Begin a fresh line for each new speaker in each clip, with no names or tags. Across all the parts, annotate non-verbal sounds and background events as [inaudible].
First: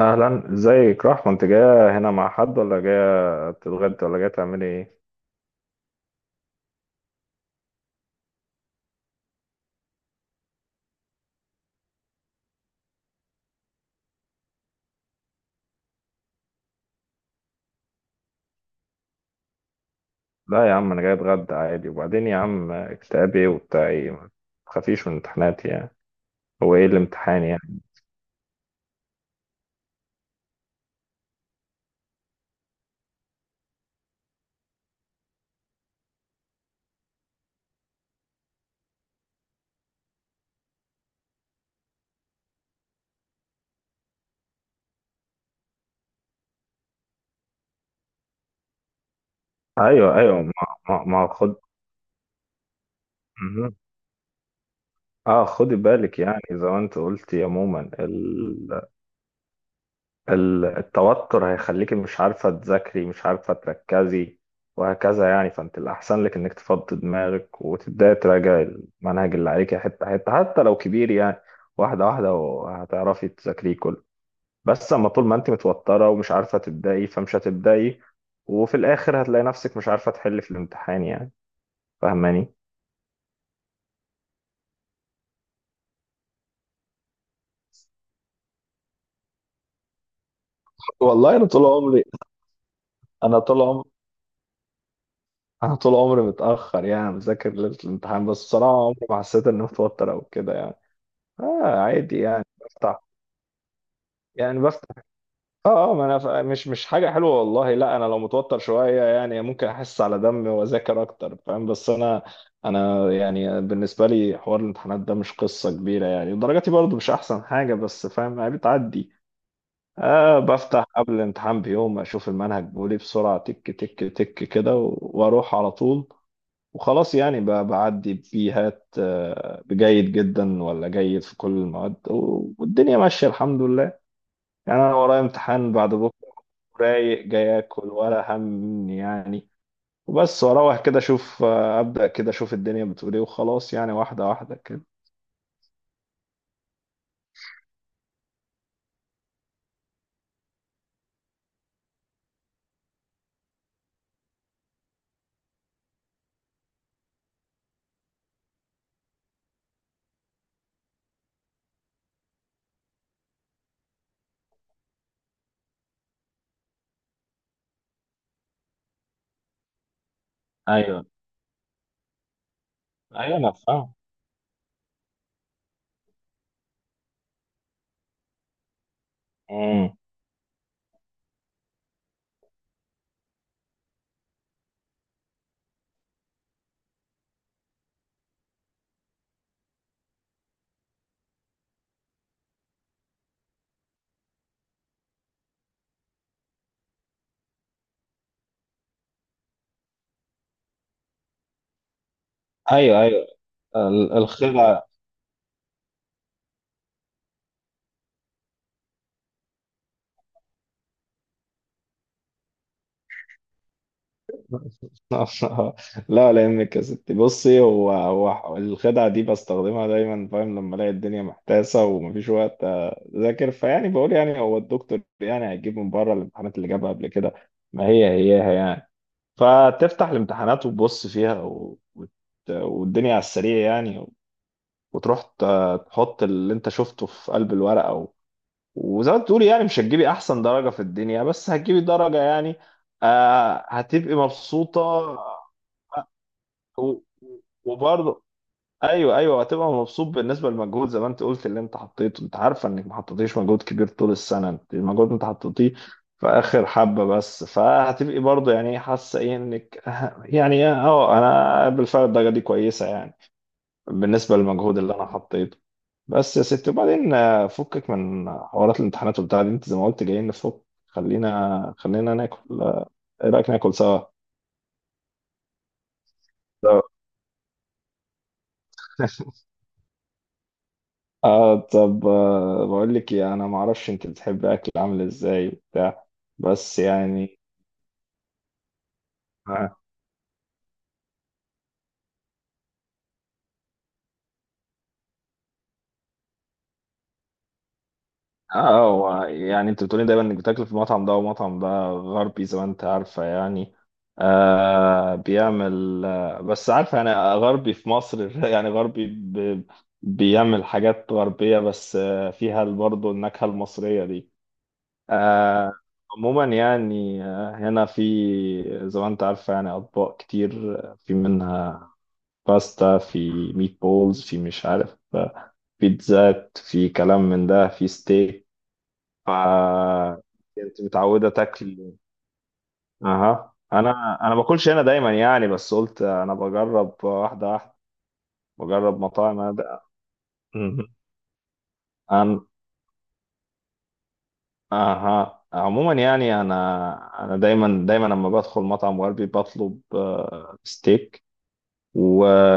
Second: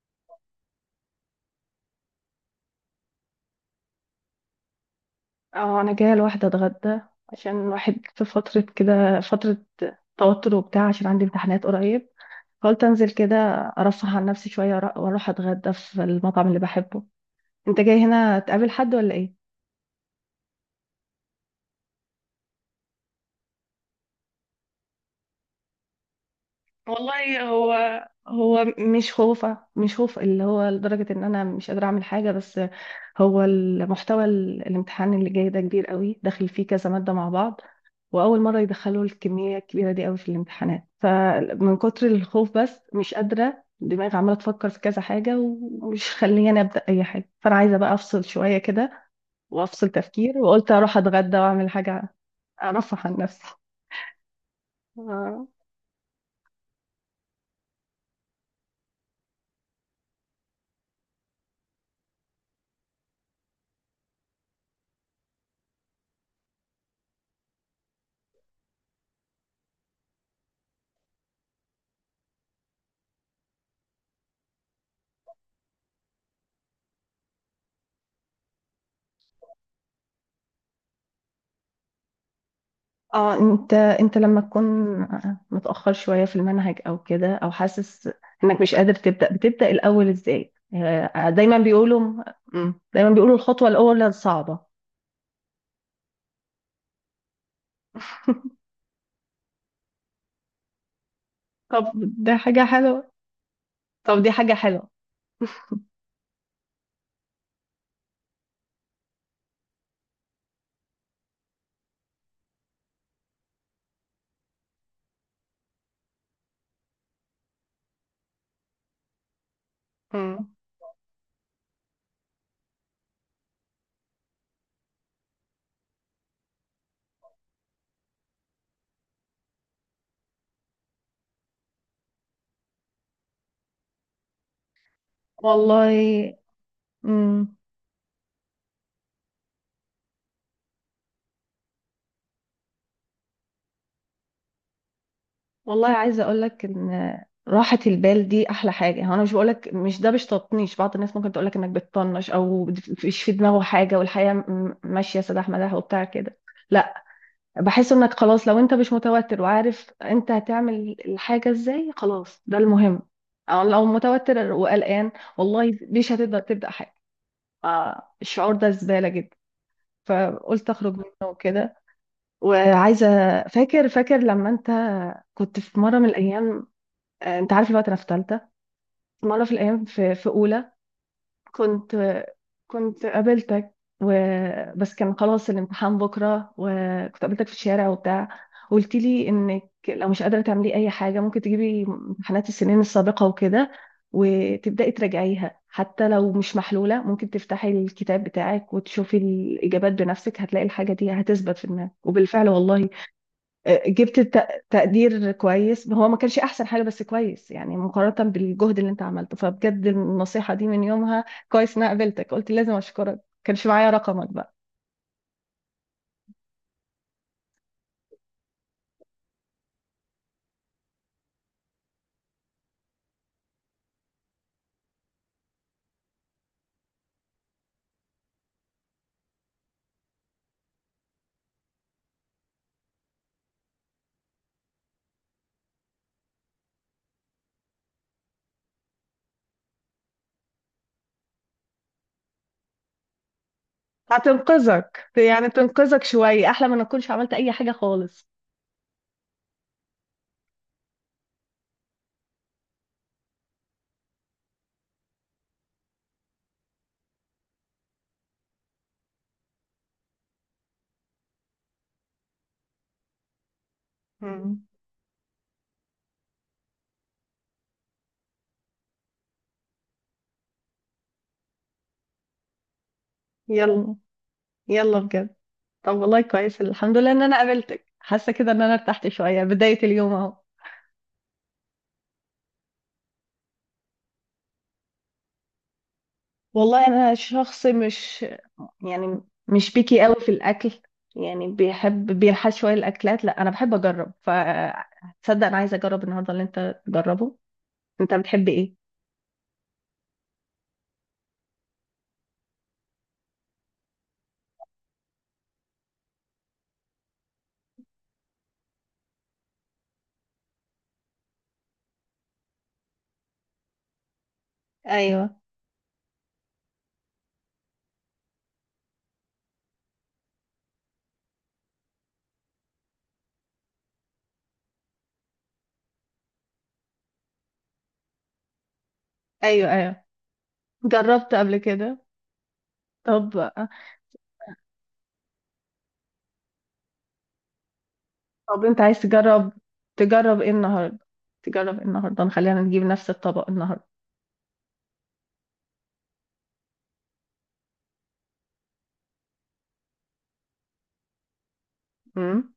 اهلا، ازيك رحمة؟ انت جاية هنا مع حد ولا جاية تتغدى ولا جاية تعملي ايه؟
اه، انا جايه لوحدي اتغدى عشان الواحد في فتره توتر وبتاع، عشان عندي امتحانات قريب. قلت انزل كده ارفه عن نفسي شويه، واروح اتغدى في المطعم اللي بحبه. انت جاي هنا تقابل حد ولا ايه؟
لا يا عم، انا جاي اتغدى عادي. وبعدين يا عم، اكتئاب ايه وبتاع ايه؟ ما تخافيش من امتحاناتي يعني. هو ايه
والله،
الامتحان
هو
يعني؟
هو مش خوف اللي هو لدرجة ان انا مش قادرة اعمل حاجة، بس هو المحتوى الامتحان اللي جاي ده كبير قوي، داخل فيه كذا مادة مع بعض، واول مرة يدخلوا الكمية الكبيرة دي قوي في الامتحانات، فمن كتر الخوف بس مش قادرة، دماغي عمالة تفكر في كذا حاجة ومش خليني ابدأ اي حاجة. فانا عايزة بقى افصل شوية كده وافصل
ايوه،
تفكير،
ايوه. ما
وقلت اروح
ما, ما
اتغدى
خد.
واعمل حاجة ارفه عن نفسي.
مهم. اه،
آه.
خدي بالك يعني، زي ما انت قلتي. عموما التوتر هيخليكي مش عارفة تذاكري، مش عارفة تركزي، وهكذا يعني. فانت الأحسن لك إنك تفضي دماغك وتبدأي تراجعي المنهج اللي عليكي حتة حتة، حتى لو كبير يعني. واحدة واحدة، وهتعرفي تذاكريه كله. بس أما طول ما أنت متوترة ومش عارفة تبدأي، فمش هتبدأي. وفي الآخر هتلاقي نفسك مش عارفة تحلي في الامتحان يعني. فاهماني؟
اه، انت لما تكون متأخر شوية في المنهج او كده، او حاسس انك مش قادر تبدأ، بتبدأ الاول ازاي؟ آه،
والله انا
دايما
طول
بيقولوا،
عمري
دايما بيقولوا
انا طول
الخطوة
عمري
الاولى صعبة.
انا طول عمري متاخر يعني، بذاكر ليله الامتحان. بس بصراحه عمري ما حسيت اني متوتر او كده يعني. اه،
طب
عادي
ده
يعني.
حاجة
بفتح
حلوة طب دي حاجة
يعني
حلوة
بفتح اه ما انا مش حاجه حلوه والله. لا، انا لو متوتر شويه يعني ممكن احس على دمي واذاكر اكتر، فاهم؟ بس انا، انا يعني بالنسبه لي حوار الامتحانات ده مش قصه كبيره يعني. درجاتي برضو مش احسن حاجه، بس فاهم يعني بتعدي.
مم.
بفتح قبل الامتحان بيوم، اشوف المنهج بيقول ايه بسرعه، تك تك تك كده، واروح على طول. وخلاص يعني بعدي بيهات. جيد جدا ولا جيد في كل المواد، والدنيا ماشيه الحمد لله. يعني انا ورايا امتحان بعد بكره،
والله.
رايق،
مم.
جاي اكل ولا هم يعني. وبس، واروح كده اشوف، ابدا كده اشوف الدنيا بتقول ايه وخلاص يعني، واحده واحده كده.
والله عايزة اقولك ان راحة البال دي احلى حاجة. هو انا مش بقولك، مش ده مش تطنيش، بعض الناس ممكن تقولك انك بتطنش او مش في دماغه حاجة والحياة ماشية سداح مداح وبتاع كده. لا، بحس انك خلاص لو انت مش متوتر وعارف انت هتعمل الحاجة ازاي، خلاص ده المهم. او لو متوتر وقلقان، والله مش هتقدر تبدأ حاجة. آه، الشعور ده زبالة جدا، فقلت اخرج
ايوه،
منه وكده، وعايزة.
ايوه، انا
فاكر
فاهم.
فاكر لما انت كنت في مرة من الايام، آه، انت عارف الوقت انا في تالتة، مرة في الايام
امم
في اولى، كنت كنت قابلتك و... بس كان خلاص الامتحان بكرة، وكنت قابلتك في الشارع وبتاع، قلت لي انك لو مش قادرة تعملي اي حاجة ممكن تجيبي امتحانات السنين السابقة وكده وتبدأي تراجعيها، حتى لو مش محلولة ممكن تفتحي الكتاب بتاعك وتشوفي الإجابات بنفسك، هتلاقي الحاجة دي هتثبت في دماغك. وبالفعل والله
ايوه، ايوه. ال-
جبت
الخدعه
تقدير كويس. هو ما كانش احسن حاجه بس كويس يعني، مقارنه بالجهد اللي انت عملته. فبجد النصيحه دي من يومها كويس ان انا قابلتك، قلت لازم اشكرك، كانش معايا رقمك بقى.
[laughs] لا، لا يهمك يا ستي. بصي، هو الخدعه دي بستخدمها دايما، فاهم؟ لما الاقي الدنيا محتاسه ومفيش وقت اذاكر، فيعني بقول يعني هو الدكتور يعني هيجيب من بره الامتحانات اللي جابها قبل كده؟ ما هي هيها يعني. فتفتح الامتحانات وتبص فيها، والدنيا على السريع يعني. وتروح تحط اللي انت شفته في قلب الورقة وزي ما بتقولي يعني مش هتجيبي احسن درجة في الدنيا، بس هتجيبي درجة يعني. هتبقي مبسوطة
هتنقذك يعني، تنقذك شويه، احلى ما
و...
نكونش عملت اي حاجه
وبرضه.
خالص.
ايوه، ايوه، هتبقى مبسوط بالنسبه للمجهود، زي ما انت قلت، اللي انت حطيته. انت عارفه انك ما حطيتيش مجهود كبير طول السنه، انت المجهود انت حطيتيه في اخر حبه، بس فهتبقي برضه يعني حاسه ايه انك [laughs] انا بالفعل الدرجه دي كويسه يعني بالنسبه
مم.
للمجهود اللي انا حطيته. بس يا ستي، وبعدين فكك من حوارات الامتحانات وبتاع دي. انت زي ما قلت جايين نفك. خلينا، خلينا ناكل. ايه رايك ناكل
يلا. مم.
سوا؟
يلا بجد. طب والله كويس الحمد لله ان انا قابلتك، حاسه كده ان انا ارتحت
[laughs]
شويه بدايه اليوم اهو.
اه، طب، بقول لك إيه، انا ما اعرفش انت بتحب اكل عامل ازاي وبتاع، بس
والله انا
يعني.
شخص مش يعني مش
اه
بيكي قوي في الاكل. يعني بيحب بينحاز شويه الاكلات، لا انا بحب اجرب، فتصدق انا عايزه اجرب النهارده اللي انت تجربه. انت بتحب ايه؟
هو يعني انت بتقولي دايما انك بتاكل في المطعم ده ومطعم ده غربي، زي ما انت عارفه يعني. بيعمل، بس عارفه يعني غربي في مصر [laughs] يعني غربي بيعمل حاجات غربيه، بس فيها برضه النكهه المصريه دي.
ايوه
آه عموما يعني هنا، في زي ما انت عارفه يعني اطباق كتير. في منها باستا، في ميت بولز، في مش عارف، بيتزات، في كلام من ده، في ستيك. ف
ايوه.
كنت متعودة
جربت قبل
تاكل؟
كده؟ طب.
اها، انا باكلش هنا دايما يعني، بس قلت انا بجرب واحدة واحدة،
طب انت
بجرب
عايز
مطاعم أنا
تجرب،
ده.
تجرب ايه
مهم.
النهارده؟
أنا،
خلينا نجيب نفس الطبق النهارده.
اها، عموما يعني انا دايما لما بدخل مطعم غربي بطلب، ستيك و...
امم.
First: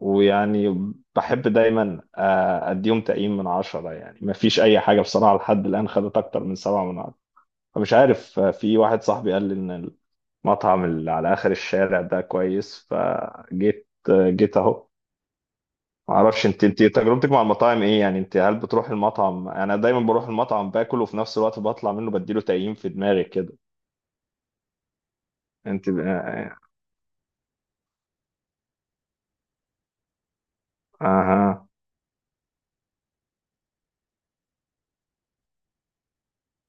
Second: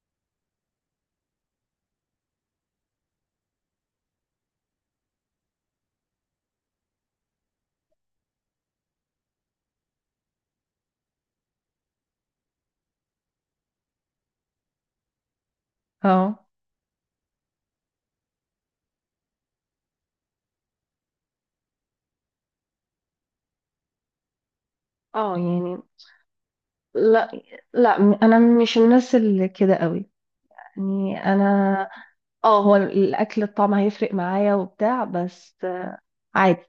ويعني بحب دايما، اديهم تقييم من عشرة يعني. ما فيش اي حاجة بصراحة لحد الان خدت اكتر من سبعة من عشرة. فمش عارف، في واحد صاحبي قال لي ان المطعم اللي على اخر الشارع ده كويس، فجيت آه، جيت اهو. ما
اه
اعرفش انت تجربتك مع المطاعم ايه يعني. انت، هل بتروح المطعم؟ انا دايما بروح المطعم باكل، وفي نفس الوقت بطلع منه بديله تقييم في دماغي كده.
اه يعني،
انت
لا، لا انا مش الناس اللي كده قوي. يعني
اها،
انا، اه، هو الاكل الطعم هيفرق معايا وبتاع، بس عادي،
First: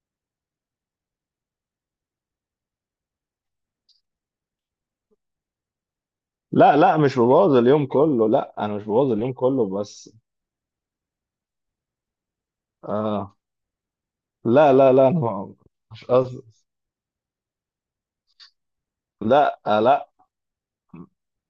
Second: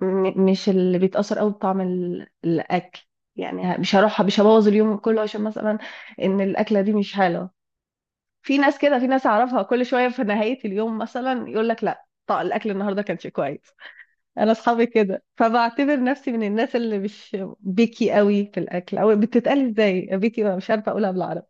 مش اللي بيتاثر قوي بطعم الاكل. يعني مش هروح، مش هبوظ اليوم كله عشان مثلا ان
لا،
الاكله دي
لا،
مش
مش
حلوه.
ببوظ اليوم كله. لا،
في
انا
ناس
مش
كده، في
ببوظ
ناس
اليوم
اعرفها
كله،
كل شويه
بس
في نهايه اليوم مثلا يقول لك لا طيب الاكل النهارده كانش
آه
كويس. انا
لا،
اصحابي
لا، لا، أنا
كده، فبعتبر
مش
نفسي من
قصدي.
الناس اللي مش بيكي قوي في الاكل، او
لا،
بتتقال ازاي؟
لا،
بيكي، مش عارفه اقولها بالعربي.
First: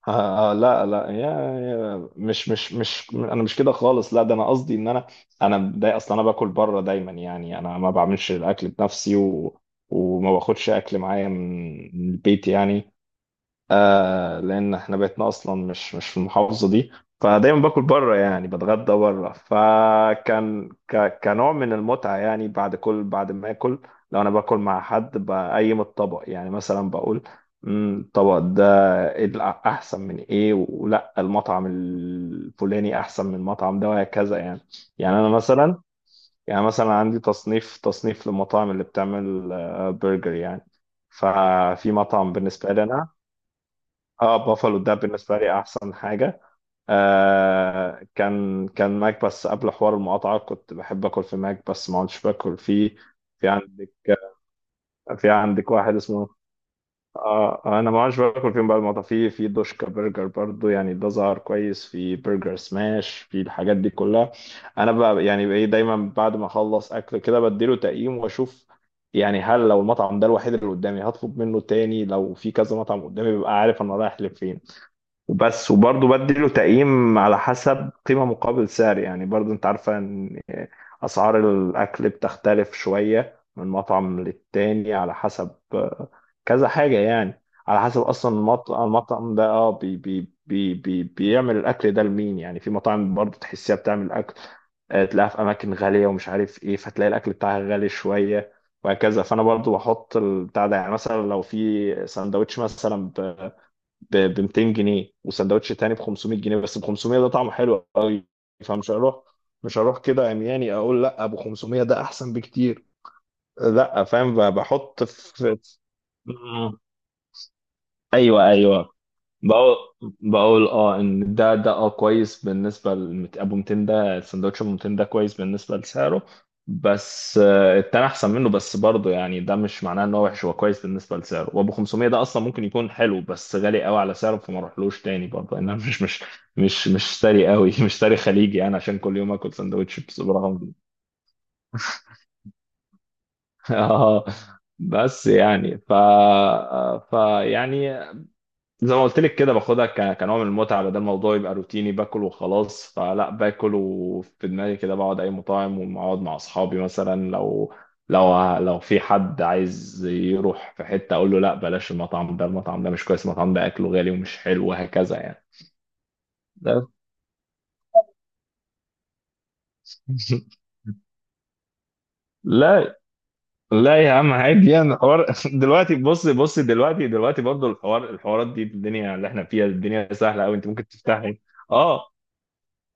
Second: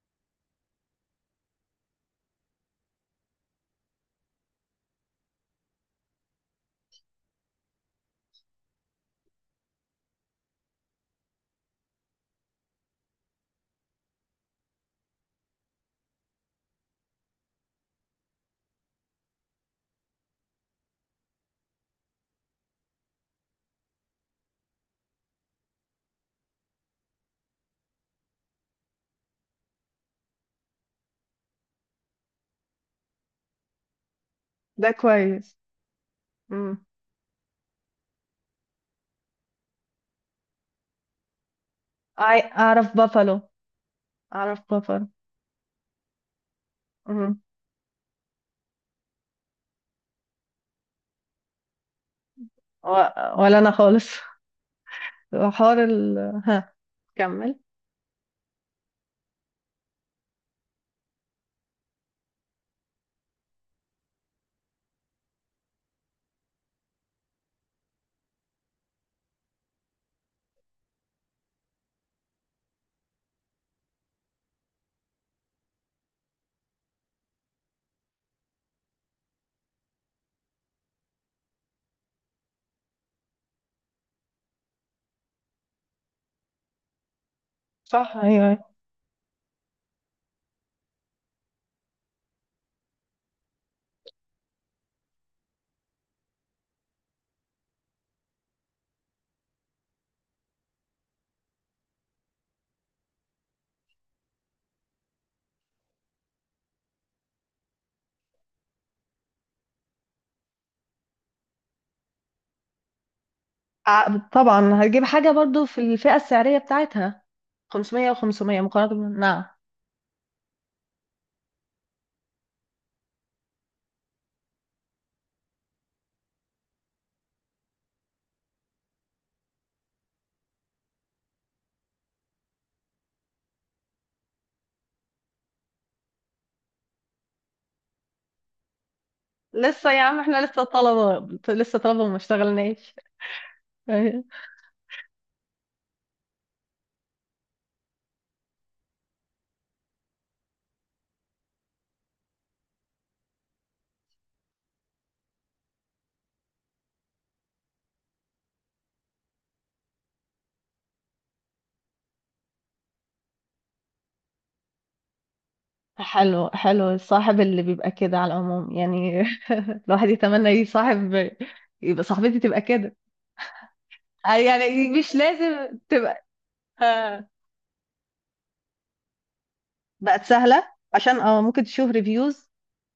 لا، لا، يا مش انا مش كده خالص. لا، ده انا قصدي ان انا، ده اصلا انا باكل بره دايما يعني. انا ما بعملش الاكل بنفسي وما باخدش اكل معايا من البيت يعني. لان احنا بيتنا اصلا مش في المحافظه دي. فدايما باكل بره يعني، بتغدى بره. فكان كنوع من المتعه يعني، بعد بعد ما اكل، لو انا باكل مع حد بقيم الطبق، يعني مثلا بقول: الطبق ده إيه، احسن من ايه، ولا المطعم الفلاني احسن من المطعم ده"، وهكذا يعني.
ده
يعني انا
كويس.
مثلا،
امم.
عندي تصنيف للمطاعم اللي بتعمل، برجر يعني. ففي مطعم
أع-
بالنسبه لي
اعرف
انا،
بافالو.
اه،
اعرف
بافالو ده
بافالو
بالنسبه لي احسن حاجه. كان، ماك. بس قبل حوار المقاطعه كنت بحب اكل في ماك، بس ما عدتش باكل
و...
فيه. في
ولا انا
عندك
خالص.
في عندك
حوار
واحد
ال،
اسمه،
ها؟ كمل.
انا ما عدتش باكل فيهم بقى المقاطعه. في دوشكا برجر برضو، يعني ده ظهر كويس. في برجر سماش، في الحاجات دي كلها. انا بقى يعني ايه، دايما بعد ما اخلص اكل كده بديله تقييم واشوف يعني، هل لو المطعم ده الوحيد اللي قدامي هطلب منه تاني؟ لو في كذا مطعم قدامي ببقى عارف انا رايح لفين وبس. وبرضه بديله تقييم على حسب قيمة مقابل سعر، يعني برضه انت عارفة ان اسعار الاكل بتختلف شوية من مطعم للتاني، على حسب كذا حاجة يعني. على حسب
صح،
اصلا
ايوه، أيوة.
المطعم، ده اه بي بي بي بي بيعمل الاكل ده لمين يعني. في مطاعم برضه تحسيها بتعمل اكل، تلاقيها في اماكن غالية، ومش عارف ايه، فتلاقي الاكل بتاعها غالي شوية، وهكذا. فانا برضه بحط البتاع ده يعني، مثلا لو في سندوتش مثلا ب 200 جنيه، وسندوتش تاني ب 500 جنيه، بس ب 500 ده طعمه حلو قوي، فمش هروح مش هروح كده عمياني اقول لا، ابو 500 ده احسن بكتير. لا، فاهم؟ ب-
طبعا هتجيب
بحط
حاجه
في
برضو في الفئه السعريه
مم.
بتاعتها، 500 و500
ايوه، ايوه،
مقارنه، نعم.
بقول، ان ده، كويس بالنسبه ابو 200 ده، السندوتش ابو 200 ده كويس بالنسبه لسعره، بس التاني احسن منه، بس برضه يعني ده مش معناه ان هو وحش، هو كويس بالنسبه لسعره. وابو 500 ده اصلا ممكن يكون حلو بس غالي قوي على سعره، فما اروحلوش تاني برضه. انا مش ساري قوي [laughs] مش ساري خليجي انا عشان كل يوم اكل
لسه
سندوتش،
يا عم،
بس
احنا لسه
برغم. [laughs]
طلبه لسه طلبه وما اشتغلناش. أيوة.
اه، بس يعني ف ف يعني زي ما قلت لك كده، باخدها كنوع من المتعه، بدل الموضوع يبقى روتيني باكل وخلاص. فلا، باكل وفي دماغي كده بقعد اي مطاعم واقعد مع اصحابي. مثلا لو في حد عايز يروح في حته، اقول له لا، بلاش المطعم ده، المطعم ده مش كويس، المطعم ده اكله غالي ومش حلو، وهكذا يعني.
حلو، حلو،
ده-
الصاحب اللي بيبقى كده على العموم يعني، [laughs] الواحد يتمنى
[laughs]
يصاحب، يبقى صاحبتي تبقى كده.
لا، لا يا عم،
آه،
عادي
يعني
يعني
مش
الحوار. [laughs]
لازم
دلوقتي،
تبقى.
بص بص، دلوقتي
آه.
دلوقتي برضه الحوار، الحوارات دي، الدنيا اللي احنا فيها، الدنيا
بقت
سهله قوي، انت
سهله،
ممكن
عشان
تفتحي.
اه ممكن تشوف
اه
ريفيوز.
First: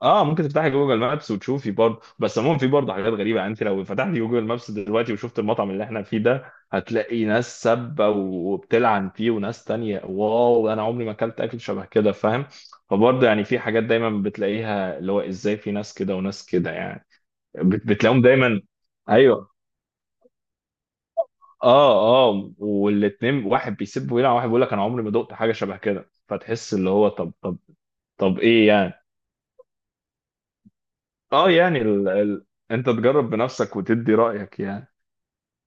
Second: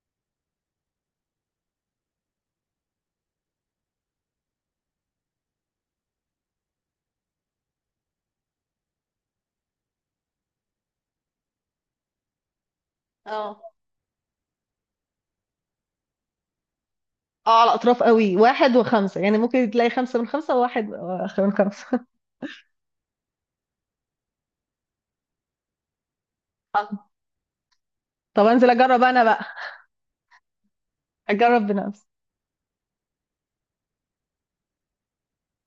اه ممكن تفتحي جوجل مابس وتشوفي برضه. بس عموما في برضه حاجات غريبه يعني. انت لو فتحتي جوجل مابس دلوقتي وشفت المطعم اللي احنا فيه ده، هتلاقي ناس سابه وبتلعن فيه، وناس تانية: واو، انا عمري ما اكلت اكل شبه كده، فاهم؟ فبرضه يعني في
اه
حاجات دايما بتلاقيها اللي هو ازاي في ناس كده وناس كده يعني،
اه، على
بت-
اطراف
بتلاقيهم
قوي،
دايما.
واحد وخمسه، يعني
ايوه،
ممكن تلاقي خمسه من خمسه وواحد من خمسه.
اه والاتنين، واحد بيسب ويلعن، واحد بيقول لك انا عمري ما دقت حاجه شبه كده، فتحس
اه،
اللي هو طب، طب، طب
طب
ايه
انزل اجرب
يعني.
انا بقى،
اه،
اجرب
يعني
بنفسي.
انت تجرب بنفسك وتدي رأيك يعني.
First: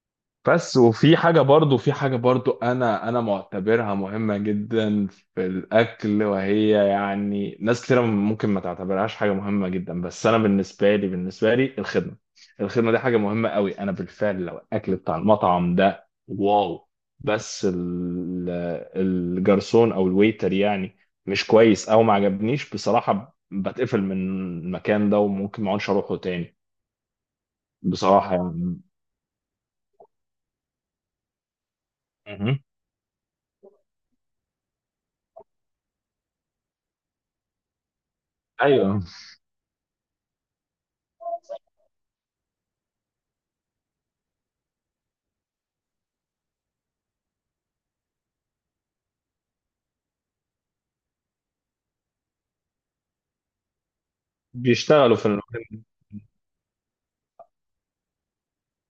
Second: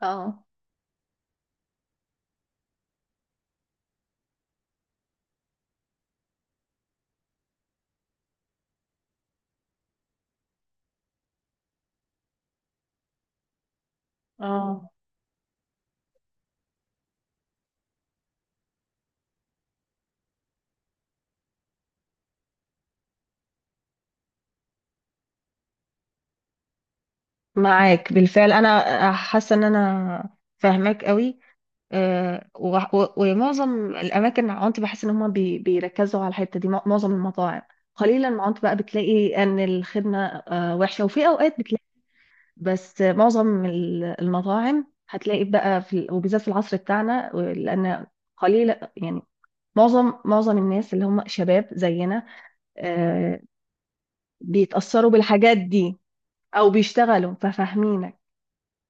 اه
بس وفي حاجة برضو، انا معتبرها مهمة جدا في الاكل، وهي يعني ناس كتير ممكن ما تعتبرهاش حاجة مهمة جدا، بس انا بالنسبة لي الخدمة، الخدمة دي حاجة مهمة قوي. انا بالفعل لو
اه،
الاكل بتاع المطعم ده واو، بس الجرسون او الويتر يعني مش كويس، او ما عجبنيش بصراحة، بتقفل من المكان ده وممكن ما اقعدش اروحه تاني
معاك
بصراحة
بالفعل،
يعني.
انا حاسه ان انا فاهماك قوي. آه،
مهم.
ومعظم الاماكن عندي بحس ان هم بيركزوا على الحته دي، معظم المطاعم. قليلا ما عندي بقى
أيوه،
بتلاقي ان الخدمه، آه، وحشه، وفي اوقات بتلاقي. بس معظم المطاعم هتلاقي بقى في، وبالذات في العصر بتاعنا، لان قليل يعني. معظم الناس اللي هم شباب زينا، آه، بيتأثروا
بيشتغلوا في
بالحاجات
المكان.
دي او بيشتغلوا، ففاهمينك.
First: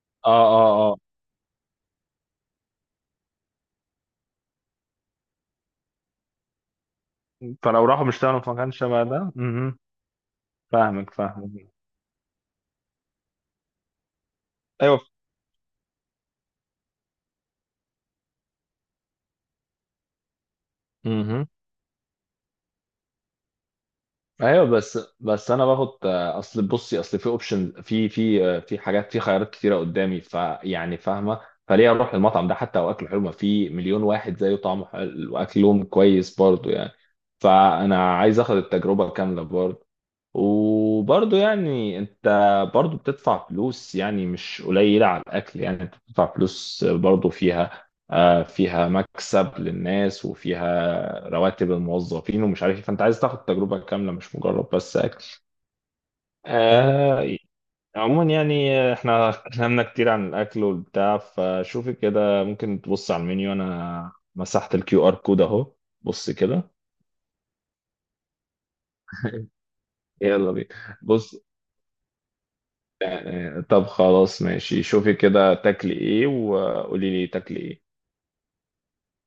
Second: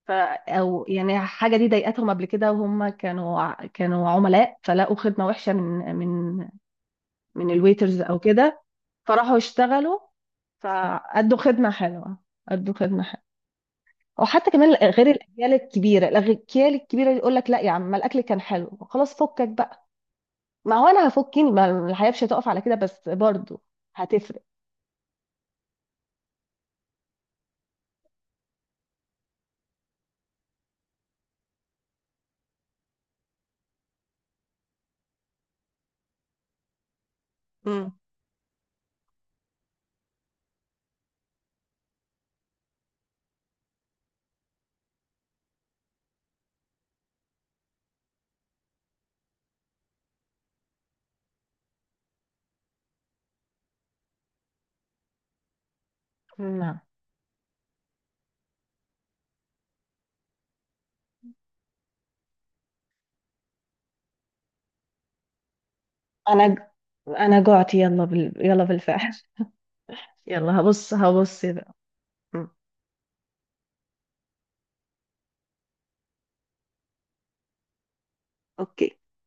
ف،
آه
او
آه آه
يعني حاجه دي ضايقتهم قبل كده وهم كانوا عملاء، فلقوا خدمه وحشه من من
فلو
الويترز
راحوا
او
بيشتغلوا في
كده،
مكان شبه ده.
فراحوا يشتغلوا
فاهمك،
فادوا
فاهمك.
خدمه حلوه. ادوا خدمه. او حتى كمان
أيوه.
غير الاجيال الكبيره، الاجيال الكبيره اللي يقول لك لا يا عم ما الاكل كان حلو خلاص فكك بقى. ما هو انا هفكني،
مهم.
ما الحياه مش هتقف على كده، بس برضو هتفرق.
أيوه، بس، أنا باخد، أصل بصي، أصل في أوبشن في حاجات، في خيارات كتيرة قدامي، فيعني فاهمة؟ فليه أروح المطعم ده حتى لو أكله حلو؟ ما في مليون واحد زيه طعمه حلو وأكلهم كويس برضه يعني.
مم.
فأنا عايز آخد التجربة كاملة برضه. وبرضه يعني انت، برضه بتدفع فلوس يعني مش قليلة على الأكل، يعني انت بتدفع فلوس برضه فيها، فيها مكسب للناس وفيها رواتب الموظفين ومش عارف ايه. فانت عايز تاخد تجربة كاملة، مش مجرد بس أكل.
نعم.
آه، عموما يعني احنا اتكلمنا كتير عن الأكل والبتاع. فشوفي كده، ممكن تبص على المنيو. أنا مسحت الـ QR code أهو. بص
انا ج-
كده.
انا جعت، يلا بالفعل.
يلا
يلا،
بينا.
هبص
بص.
هبص بقى. مم.
يعني طب خلاص ماشي، شوفي كده تاكلي ايه، وقولي لي تاكلي ايه.
اوكي.